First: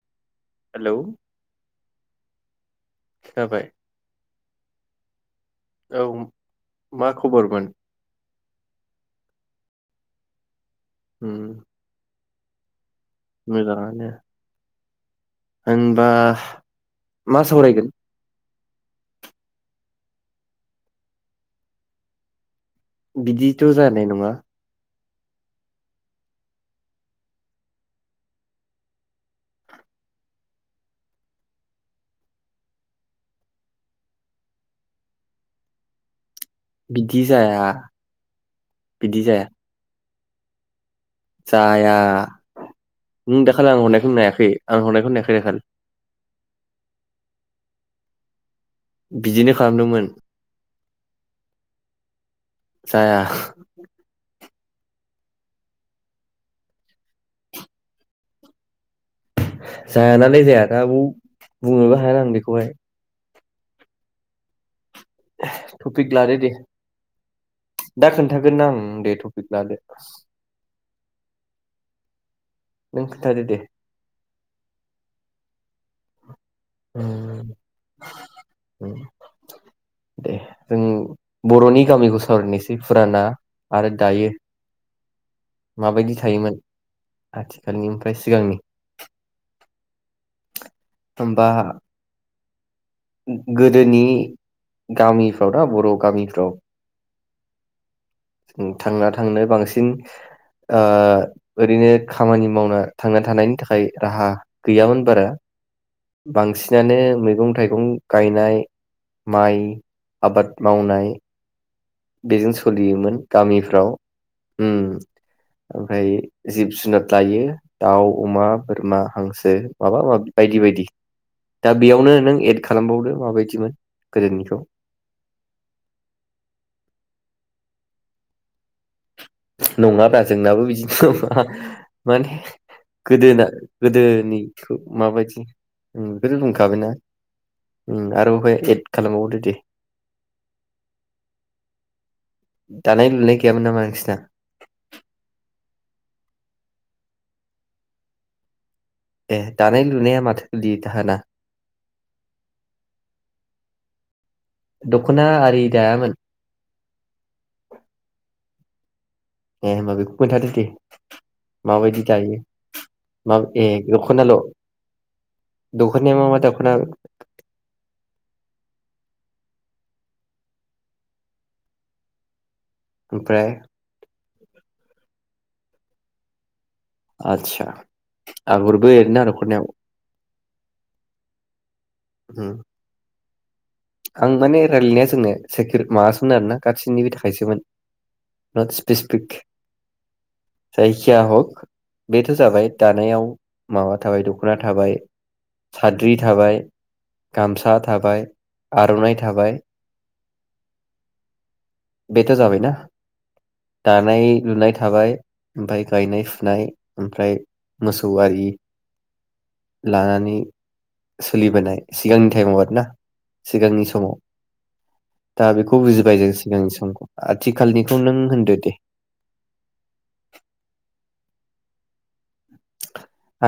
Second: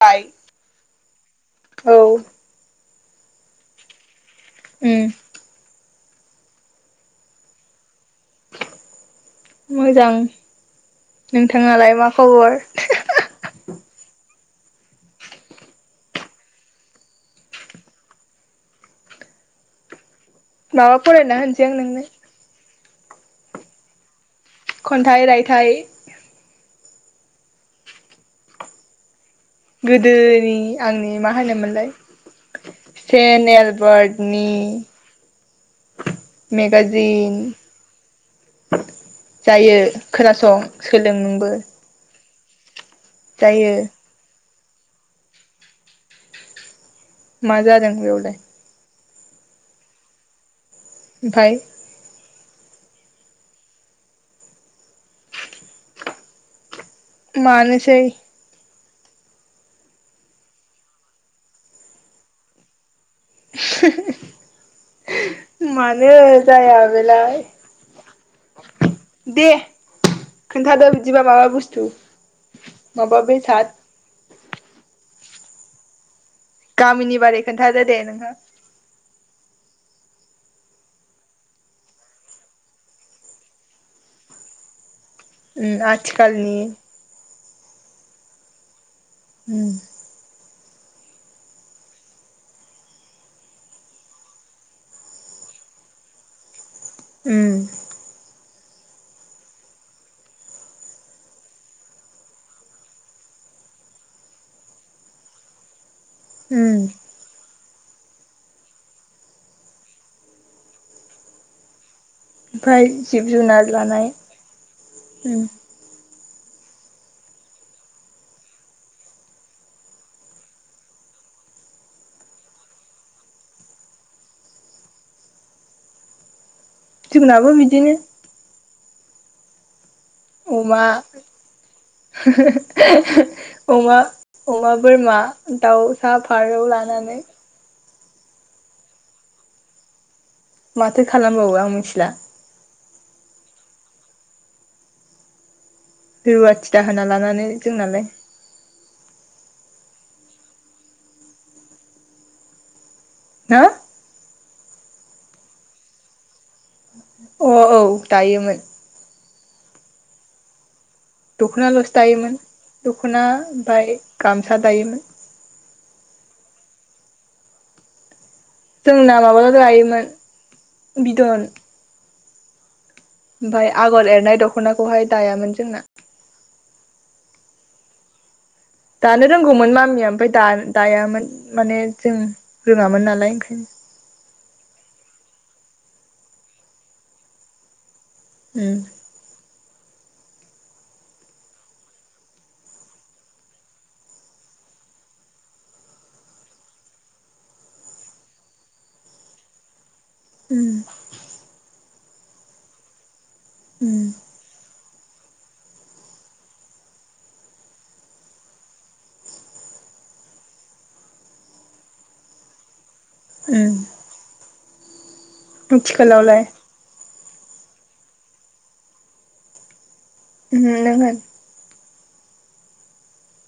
फाय हेलौ औ जाबाय उम औ मा खबरमोन मोजां उम नोंथाङालाय मा खबर? मोजाङानो होनबा मा सावरायगोन माबा फरायना होनसै आं नोंनो बिदिथ जानाय नङा खन्थाइ रायथाइ गोदोनि आंनि मा होनोमोनलाय सेन एलबार्टनि बिदि मेगाजिन जाया बिदि जाया जायो खोनासं सोलों नोंबो जाया नों दाखालि जायो आं हरनायखौ नायाखै आं हरनायखौ नायाखै दखन मा जादों बेआवलाय बिदिनो खालामदोंमोन ओमफाय जाया मानोसै जाया नालाय जाया दा बुंनोबो हाया आं बेखौहाय [unintelligible] मानो टपिक लादो दे जाया बेलाय दा खोन्थागोनना आं दे टपिक लादो। बिबा माबा बस्थु नों माबा खोन्थादो दे बेसाद गामिनि बारै उम खोनथादो दे नोंहा उम दे जों बर'नि गामिखौ सावरायनोसै फुराना आरो दायो उम आथिखालनि आथिखालनि ओमफ्राय सिगांनि उम होमबा गोदोनि गामिफ्राव दा बर' गामिफ्राव ओम उम थांना थांनो बांसिन ओ ओरैनो खामानि मावना थांना थानायनि थाखाय राहा गैयामोन बारा उम बांसिनानो मैगं थाइगं गं गायनाय माइ आबाद मावनाय बेजों ओमफ्राय सोलियोमोन जिब जुनार गामिफ्राव लानाय उम ओमफ्राय जिब जुनार लायो दाउ अमा बोरमा हांसो माबा माबि बायदि बायदि दा बेयावनो नों एद खालामबावदो माबायदिमोन गोदोनिखौ जोंनाबो बिदिनो नङा ब्रा जोंनाबो अमा बिदि नङा माने गोदोना अमा अमा गोदोनिखौ बोरमा माबायदि दाउसा ओम इखौथ' फारौ बुंखाबायना लानानै ओम आरो ओमफाय एद खालामबावदो दे माथो खालामबावो आं मिथिला दानाय लुनाय गैयामोन नामा नोंसिना? रुवाथि दाहोना लानानै जोंनालाय ए दानाय लुनाया माथो गोलैयो दाहोना हा? दखना आरि दायामोन अ औ दायोमोन ए ओमबा बेखौ खोथादो दे दख'नाल'सो माबायदि दायोमोन दायो दख'ना मा ए ओमफ्राय दखनाल' गामसा दायोमोन दखनाया मा मा दखना जोंना माबा दायोमोन बिदन ओमफ्राय आमफाय आगर एरनाय द' खनाखौहाय दायामोन जोंना। आतसा दानो रोंगौमोन मामिया ओमफाय दा-दायामोन माने जों उम रोङामोन नालाय उम आं माने रायलायनाया जोंनो सेकिर माबासोमोन आरोना गाससिनिबो थाखायसोमोन। नर्थ स्पेसिफिक जायखिया हक बेथ‌ जाबाय दानायाव माबा थाबाय दखना थाबाय साद्रि थाबाय गामसा थाबाय आरनाइ थाबाय उम्म बेथ जाबायना। उम दानाय लुनाय थाबाय ओमफ्राय गायनाय फुनाय ओमफ्राय मोसौ आरि लानानै सोलिबोनाय सिगांनि टाइमाव आरो ना। उम सिगांनि समाव । दा बेखौ बुजिबाय जों आथिखालावलाय सिगांनि समखौ । आथिखालनिखौ नों होनदो दे। ओम नों होन।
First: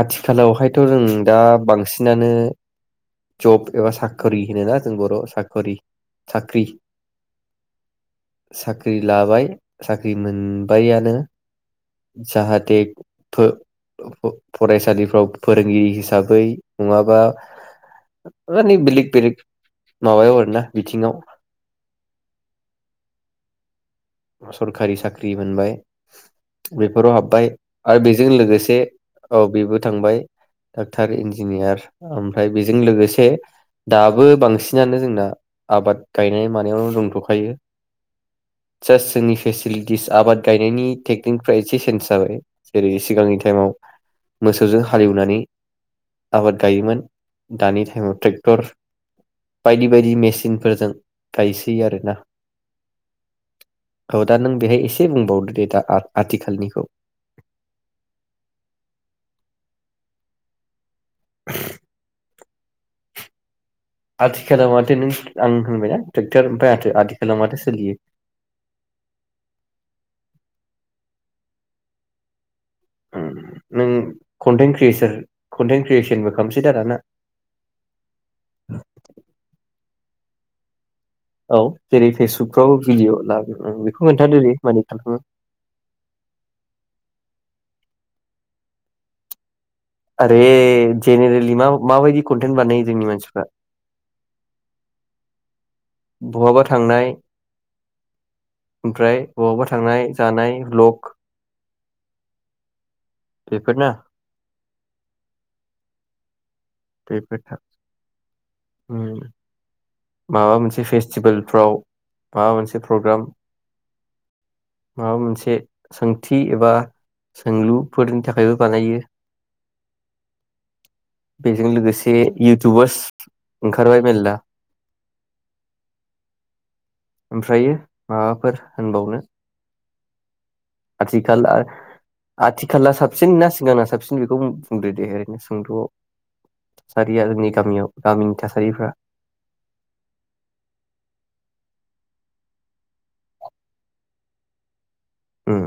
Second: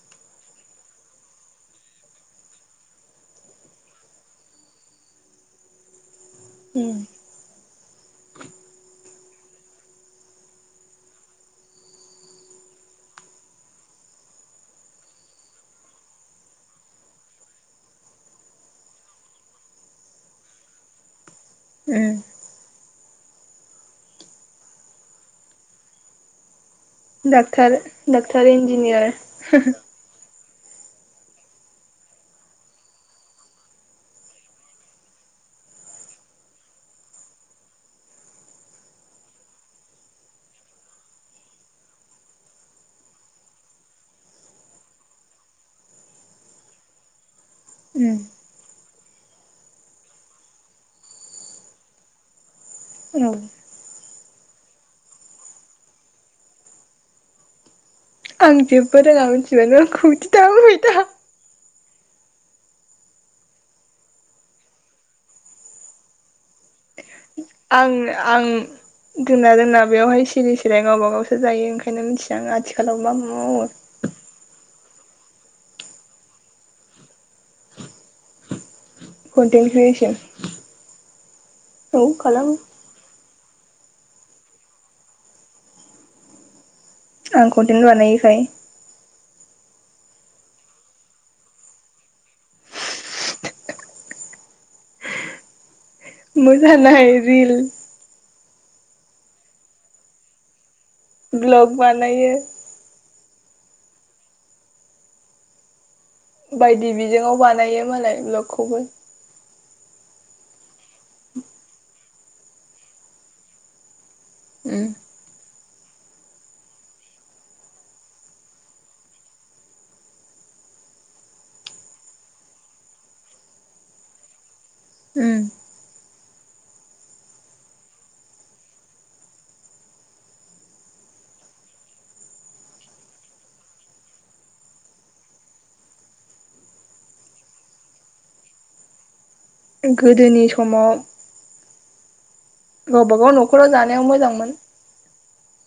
आथिखालावहायथ जों दा बांसिनानो जप एबा साखरि होन ना जों बर साखरी साख्रि उम साख्रि लाबाय साख्रि मोनबायानो जाहाथे फो-फरायसालिफ्राव फोरोंगिरि हिसाबै नङाबा मानि बेलेग बेलेग माबायाव आरोना बिथिङाव । उम सरखारि साख्रि मोनबाय बेफोराव हाबबाय डाक्टार आरो बेजों डाक्टार लोगोसे इन्जिनियार औ बेबो थांबाय। डाक्टार इन्जिनियार ओमफ्राय बेजों लोगोसे दाबो बांसिनानो जोंना आबाद गायनाय मानायावनो दंथखायो। जासट जोंनि फेसिलिटिस आबाद गायनायनि टेकनिकफ्रा एसे सेन्ज जाबाय जेरै सिगांनि टाइमाव मोसौजों हालेवनानै आबाद गायोमोन। दानि टाइमाव उम ट्रेक्टर बायदि बायदि मेचिनफोरजों गायसै आरोना। औ औ दा नों बेहाय एसे बुंबावदो दे दा आथिखालनिखौ। आं जेबो रोङा मिथिबायनो आं खौबिदि दा बुंबायथा । आथिखालाव माथो नों आं होनबायना ट्रेक्टर ओमफ्राय आथो-आथो आं आं दोननादोंना बेवहाय सिरि बिराय गावब गावसो जायो ओंखायनो मिथिआ आथि ओम नों कन्टेन क्रियेस कन्टेन क्रियेसनबो खालामसै दा दाना। Content creation. औ जेरै फेसबुकफ्रावबो भिडिअ ला। बेखौ [unintelligible] आं खनथेन बानायोखाय। आरे जेनेरेलि मा-माबायदि कन्टेन्ट बानायो जोंनि मानसिफ्रा। बहाबा थांनाय मोसानाय रिल। ओमफ्राय बबावबा थांनाय जानाय लक ब्लग बानायो। बेफोर ना बायदि बिजोंङाव बेफोर बानायो मालाय उम। माबा मोनसे फेस्टिभेलफ्राव माबा मोनसे प्रग्राम। उम माबा मोनसे सोंथि एबा सोंलुफोरनि थाखायबो बानायो बेजों लोगोसे इउथुबारस ओंखारबाय मेरला । उम। ओमफ्रायो माबाफोर होनबावनो? आथिखाल आथिखाला साबसिन ना सिगांना साबसिन बेखौ बुंदो दे ओरैनो सोंदआव थासारिया जोंनि गामियाव गामिनि थासारिफ्रा। गोदोनि समाव गावबा गाव नखराव जानायाव मोजांमोन। उम।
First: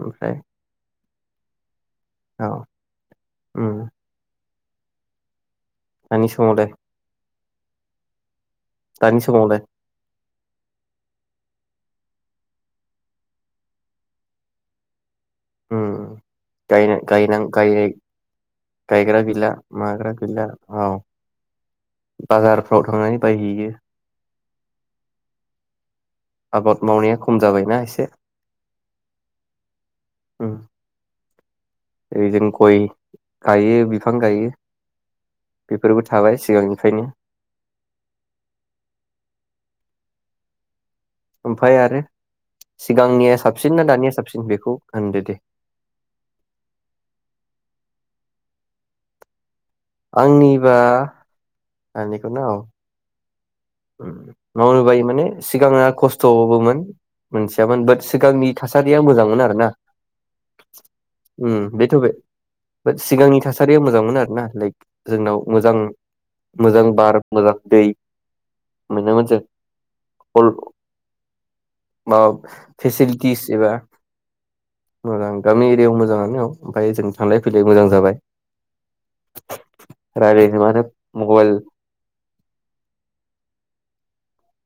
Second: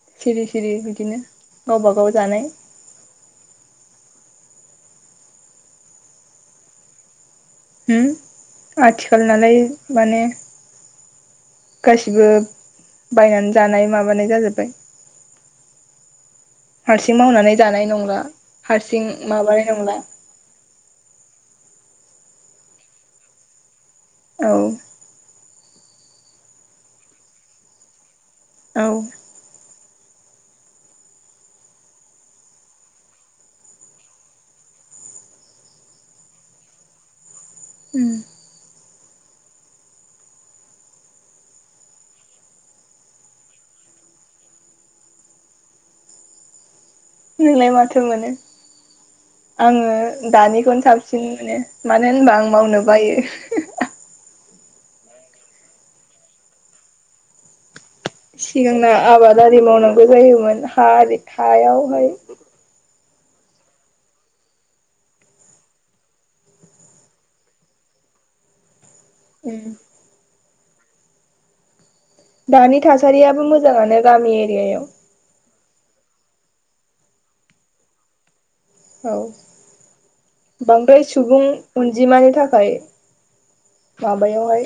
ओमफ्राय सिरि सिरि बिदिनो गावबा गाव जानाय। औ उम दानि समावलाय? होम। दानि आथिखाल नालाय समावलाय माने गासिबो बायनानै जानाय माबानाय जाजोब्बाय। उम [unintelligible] हारसिं मावनानै जानाय नंला हारसिं गायग्रा गैला माबानाय नंला माग्रा गैला औ। बाजारफ्राव थांनानै बायहैयो। औ। आबाद मावनाया खम जाबायना एसे। औ। उम। ओरै जों गय गायो बिफां गायो बेफोरबो थाबाय सिगांनिफ्रायनो। उम। ओमफाय आरो सिगांनिया साबसिन ना दानिया साबसिन बेखौ होनदो दे। नोंलाय माथो मोनो? आङो आंनिबा दानिखौनो साबसिन मोनो मानो होनबा आं मावनो बायो। उम मावनो बायो माने सिगाङा खस्थबोमोन मोनथियाबो मोन सिगांना आबादारि मावनांगौ जायोमोन हाआरि उम बेथ' हायावहाय। बे सिगांनि थासारिया मोजां मोनो आर ना लाइक जोंनाव मोजां मोजां बार मोजां दै। मोनो मोन जों [unintelligible] दानि थासारियाबो फेसिलिटिस एबा मोजाङानो गामि एरियायाव। मोजां गामि एरियायाव मोजाङानो औ ओमफ्राय जों थांलाय फैलाय मोजां जाबाय औ रायज्लायनो मानो बांद्राय सुबुं मबाइल अनजिमानि थाखाय माबायावहाय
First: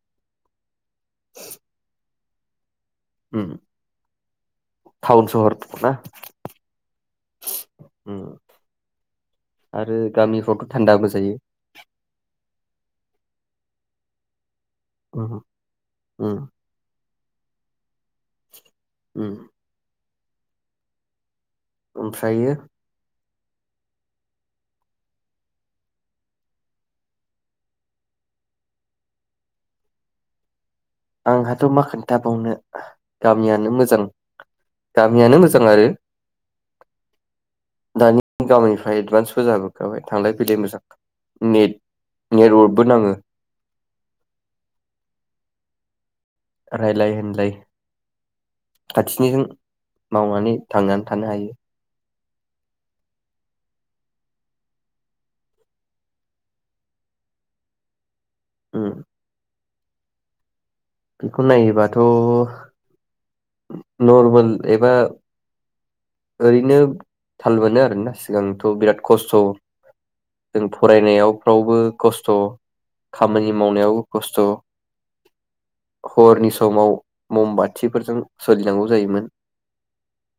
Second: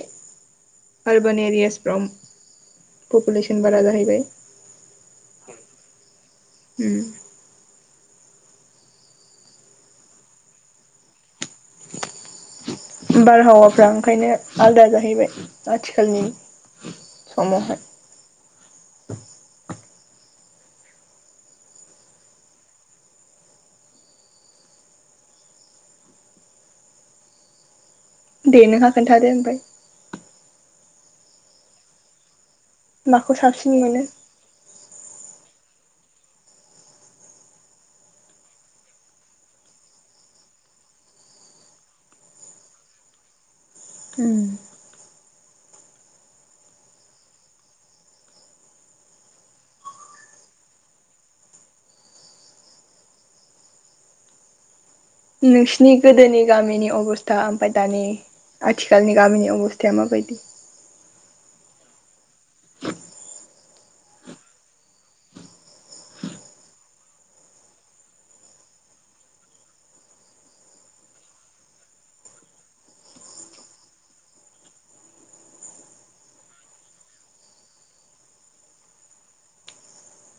urban areas from um population बारा जाहैबाय। टाउन सहर ना आरो गामिफ्रावथ थान्दाबो जायो। बारहावाफ्रा ओंखायनो आलादा जाहैबाय उम आथिखालनि उम समावहाय। उम ओमफ्रायो दे नोंहा खोन्थादो ओमफ्राय आंहाथ मा खोन्थाबावनो माखौ साबसिन गामियानो मोनो मोजां गामियानो मोजां आरो दानि गामिनिफ्राय एदभान्सबो जाबो खाबाय थांलाय फैलाय मोजां नेट नेटवर्कबो नाङो। उम रायलाय होनलाय खाथिनिजों मावनानै दांनानै थानो हायो। नोंसिनि गोदोनि गामिनि अबस्था ओमफ्राय दानि उम आथिखालनि गामिनि अबस थाया मा बायदि? बेखौ नायोबाथ नरमेल एबा ओरैनो थाल मोनो आरोना सिगांथ बिराद खस्थ जों फरायनायावफ्रावबो खस्थ‌ खामानि मावनायावबो खस्थ हरनि समाव मम बाथिफोरजों सोलिनांगौ जायोमोन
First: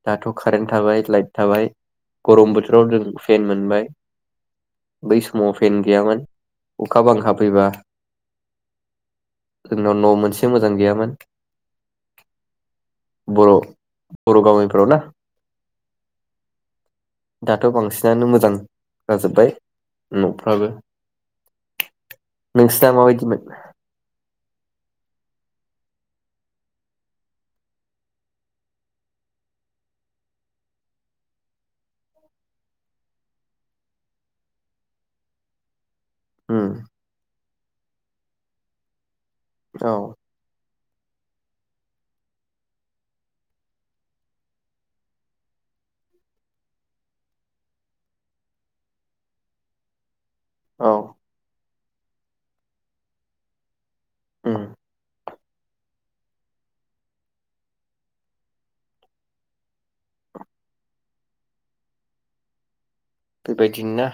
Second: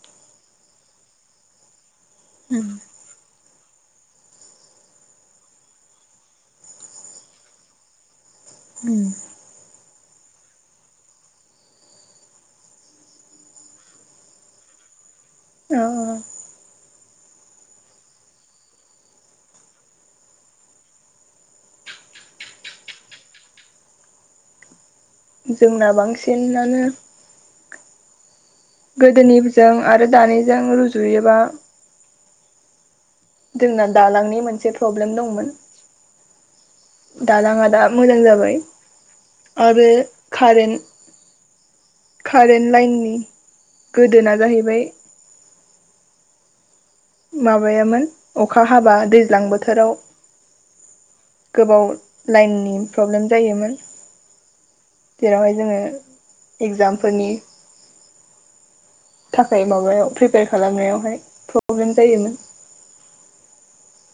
दाथ कारेन्ट थाबाय लाइट थाबाय गरम बोथोराव जों फेन मोनबाय बै समाव फेन गैयामोन अखा बांखा फैबा जोंनाव न' मोनसे मोजां गैयामोन बर' बर' गामिफोराव ना औ औ दाथ बांसिनानो मोजां जाजोब्बाय न'फ्राबो नोंसिना माबायदिमोन जोंना बांसिनानो गोदोनिजों आरो दानिजों रुजुयोबा जोंना दालांनि मोनसे प्रब्लेम दंमोन। उम दालाङा दा मोजां जाबाय। आरो औ खारेन्ट कारेन्ट लाइननि गोदोना जाहैबाय माबायामोन अखा हाबा दैज्लां बोथोराव औ गोबाव लाइननि प्रब्लेम जायोमोन उम जेरावहाय जोङो इगजामफोरनि थाखाय माबायाव प्रिपेयार खालामनायावहाय प्र ब्लेम जायोमोन। बेबायदि नो ना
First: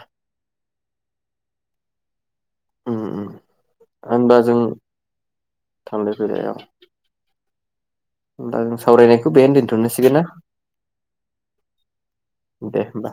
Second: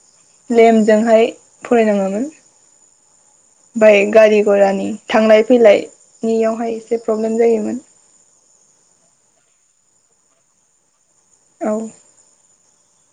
लेमजोंहाय फरायनाङोमोन। उम उम ओमबाय होनबा गारि जों घरानि थांलाय थांलाय फैलायनियावहाय एसे प्रब्लेम जायोमोन। होनबा जों सावरायनायखौ बेहायनो दोनथनिसै ना? औ दे होनबा